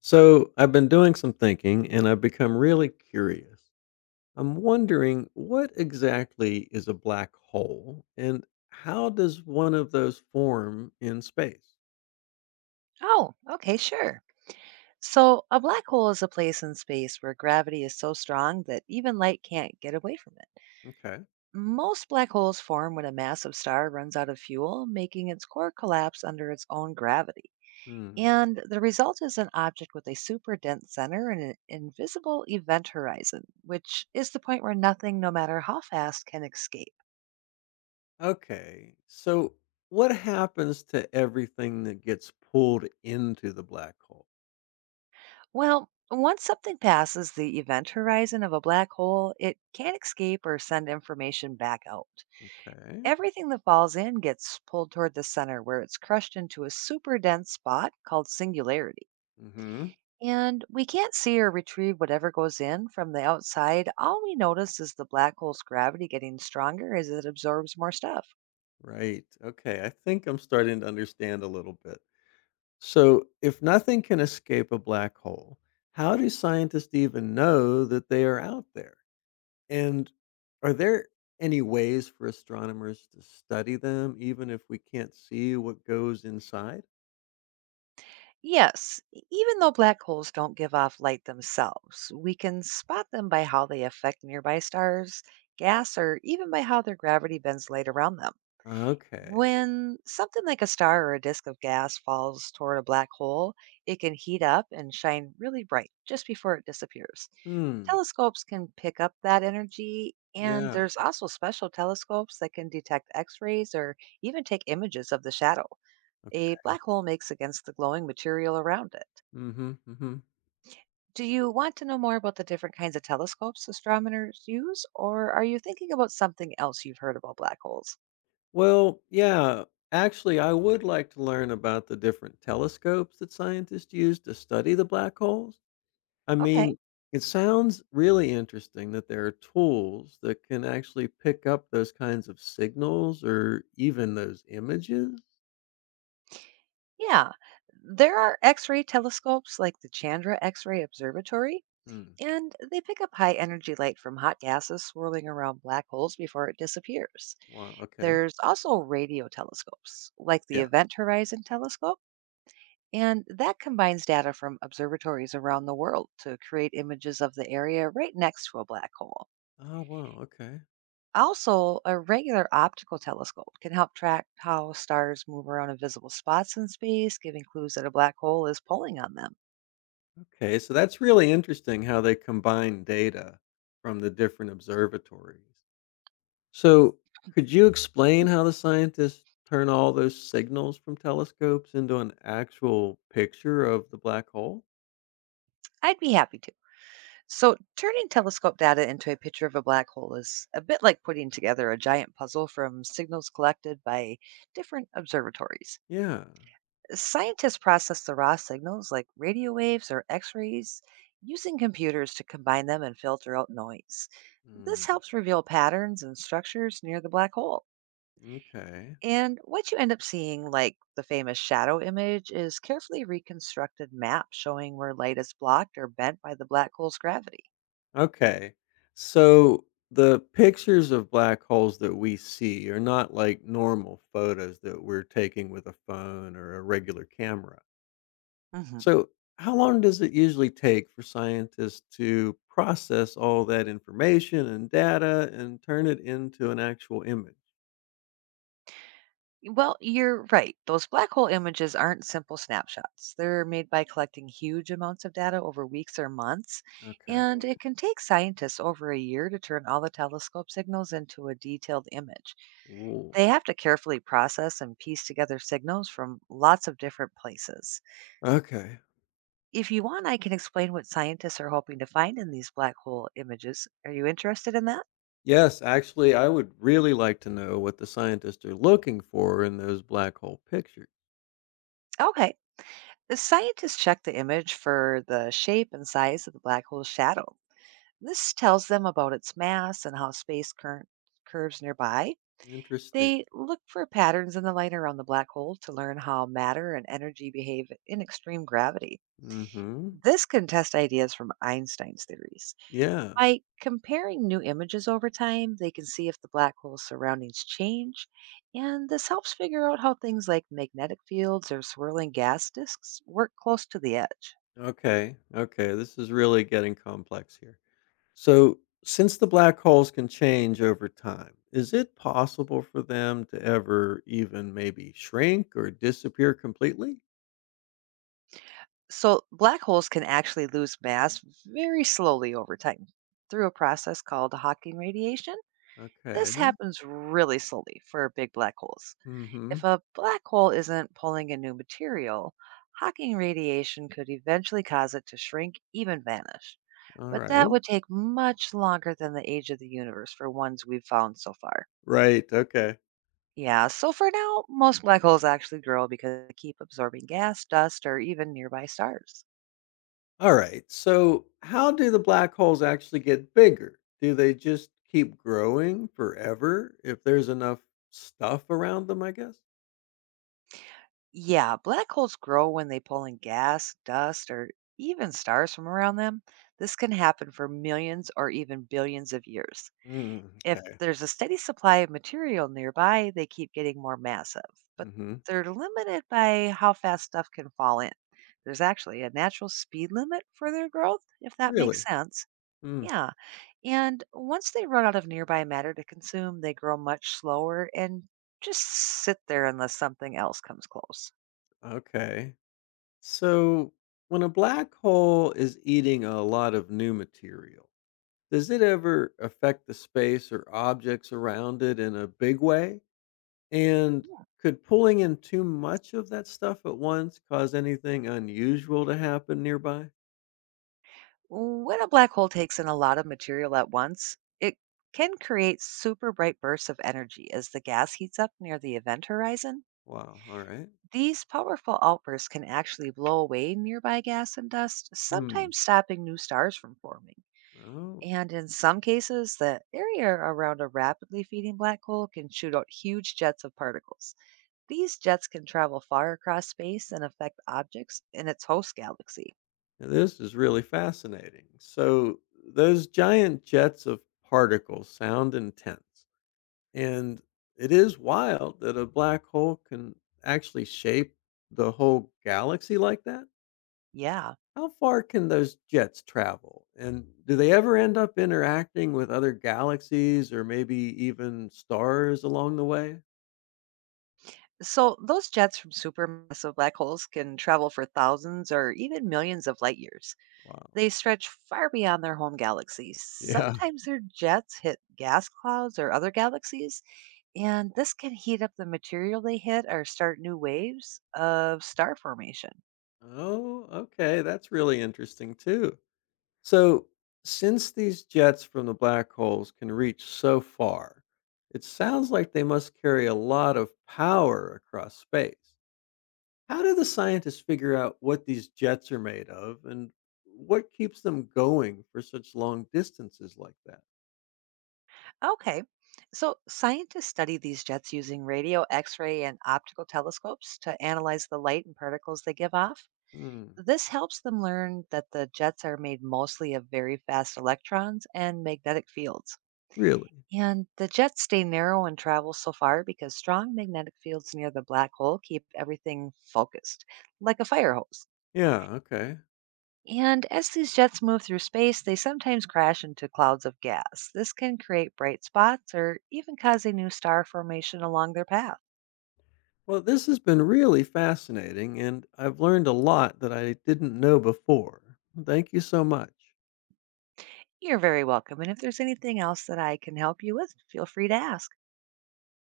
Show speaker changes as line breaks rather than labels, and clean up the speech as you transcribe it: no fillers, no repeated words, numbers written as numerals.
So, I've been doing some thinking and I've become really curious. I'm wondering what exactly is a black hole and how does one of those form in space?
Oh, okay, sure. So, a black hole is a place in space where gravity is so strong that even light can't get away from it.
Okay.
Most black holes form when a massive star runs out of fuel, making its core collapse under its own gravity.
Hmm.
And the result is an object with a super dense center and an invisible event horizon, which is the point where nothing, no matter how fast, can escape.
Okay. So, what happens to everything that gets pulled into the black hole?
Well, once something passes the event horizon of a black hole, it can't escape or send information back out.
Okay.
Everything that falls in gets pulled toward the center, where it's crushed into a super dense spot called singularity.
Mhm.
And we can't see or retrieve whatever goes in from the outside. All we notice is the black hole's gravity getting stronger as it absorbs more stuff.
Right. Okay. I think I'm starting to understand a little bit. So, if nothing can escape a black hole, how do scientists even know that they are out there? And are there any ways for astronomers to study them, even if we can't see what goes inside?
Yes, even though black holes don't give off light themselves, we can spot them by how they affect nearby stars, gas, or even by how their gravity bends light around them.
Okay.
When something like a star or a disk of gas falls toward a black hole, it can heat up and shine really bright just before it disappears.
Hmm.
Telescopes can pick up that energy, and
Yeah.
there's also special telescopes that can detect X rays or even take images of the shadow a
Okay.
black hole makes against the glowing material around it.
Mm-hmm, mm-hmm.
Do you want to know more about the different kinds of telescopes astronomers use, or are you thinking about something else you've heard about black holes?
Well, yeah. Actually, I would like to learn about the different telescopes that scientists use to study the black holes. I
Okay.
mean, it sounds really interesting that there are tools that can actually pick up those kinds of signals or even those images.
Yeah, there are X ray telescopes like the Chandra X ray Observatory,
Hmm.
and they pick up high energy light from hot gases swirling around black holes before it disappears.
Wow. Okay.
There's also radio telescopes like the
Yeah.
Event Horizon Telescope, and that combines data from observatories around the world to create images of the area right next to a black hole.
Oh, wow. Okay.
Also, a regular optical telescope can help track how stars move around invisible spots in space, giving clues that a black hole is pulling on them.
Okay. So that's really interesting how they combine data from the different observatories. So, could you explain how the scientists turn all those signals from telescopes into an actual picture of the black hole?
I'd be happy to. So, turning telescope data into a picture of a black hole is a bit like putting together a giant puzzle from signals collected by different observatories.
Yeah.
Scientists process the raw signals like radio waves or x rays using computers to combine them and filter out noise.
Hmm.
This helps reveal patterns and structures near the black hole.
Okay.
And what you end up seeing, like the famous shadow image, is carefully reconstructed map showing where light is blocked or bent by the black hole's gravity.
Okay. So the pictures of black holes that we see are not like normal photos that we're taking with a phone or a regular camera.
Mhm.
So, how long does it usually take for scientists to process all that information and data and turn it into an actual image?
Well, you're right. Those black hole images aren't simple snapshots. They're made by collecting huge amounts of data over weeks or months,
Okay.
and it can take scientists over a year to turn all the telescope signals into a detailed image.
Ooh.
They have to carefully process and piece together signals from lots of different places.
Okay.
If you want, I can explain what scientists are hoping to find in these black hole images. Are you interested in that?
Yes, actually, I would really like to know what the scientists are looking for in those black hole pictures.
Okay. The scientists check the image for the shape and size of the black hole's shadow. This tells them about its mass and how space current curves nearby.
Interesting.
They look for patterns in the light around the black hole to learn how matter and energy behave in extreme gravity.
Hmm.
This can test ideas from Einstein's theories.
Yeah.
By comparing new images over time, they can see if the black hole's surroundings change, and this helps figure out how things like magnetic fields or swirling gas disks work close to the edge.
Okay, okay, this is really getting complex here. So, since the black holes can change over time, is it possible for them to ever even maybe shrink or disappear completely?
So black holes can actually lose mass very slowly over time through a process called Hawking radiation. This
Okay.
happens really slowly for big black holes.
Mhm.
If a black hole isn't pulling in new material, Hawking radiation could eventually cause it to shrink, even vanish.
All
But that
right.
would take much longer than the age of the universe for ones we've found so far.
Right, okay.
Yeah, so for now, most black holes actually grow because they keep absorbing gas, dust, or even nearby stars.
All right. So, how do the black holes actually get bigger? Do they just keep growing forever if there's enough stuff around them, I guess?
Yeah, black holes grow when they pull in gas, dust, or even stars from around them. This can happen for millions or even billions of years.
Mm,
If
okay.
there's a steady supply of material nearby, they keep getting more massive, but
Mhm.
they're limited by how fast stuff can fall in. There's actually a natural speed limit for their growth, if that makes
Really?
sense.
Mm,
Yeah, and once they run out of nearby matter to consume, they grow much slower and just sit there unless something else comes close.
okay. So, when a black hole is eating a lot of new material, does it ever affect the space or objects around it in a big way? And could pulling in too much of that stuff at once cause anything unusual to happen nearby?
When a black hole takes in a lot of material at once, it can create super bright bursts of energy as the gas heats up near the event horizon.
Wow, all right.
These powerful outbursts can actually blow away nearby gas and dust,
Hmm.
sometimes stopping new stars from forming.
Oh,
And in some cases, the area around a rapidly feeding black hole can shoot out huge jets of particles. These jets can travel far across space and affect objects in its host galaxy.
now this is really fascinating. So, those giant jets of particles sound intense. And it is wild that a black hole can actually shape the whole galaxy like that.
Yeah.
How far can those jets travel? And do they ever end up interacting with other galaxies or maybe even stars along the way?
So, those jets from supermassive black holes can travel for thousands or even millions of light years.
Wow.
They stretch far beyond their home galaxies.
Yeah.
Sometimes their jets hit gas clouds or other galaxies, and this can heat up the material they hit or start new waves of star formation.
Oh, okay. That's really interesting too. So, since these jets from the black holes can reach so far, it sounds like they must carry a lot of power across space. How do the scientists figure out what these jets are made of and what keeps them going for such long distances like that?
Okay, so scientists study these jets using radio, X ray, and optical telescopes to analyze the light and particles they give off.
Hmm,
This helps them learn that the jets are made mostly of very fast electrons and magnetic fields.
really?
And the jets stay narrow and travel so far because strong magnetic fields near the black hole keep everything focused, like a fire hose.
Yeah, okay.
And as these jets move through space, they sometimes crash into clouds of gas. This can create bright spots or even cause a new star formation along their path.
Well, this has been really fascinating, and I've learned a lot that I didn't know before. Thank you so much.
You're very welcome. And if there's anything else that I can help you with, feel free to ask.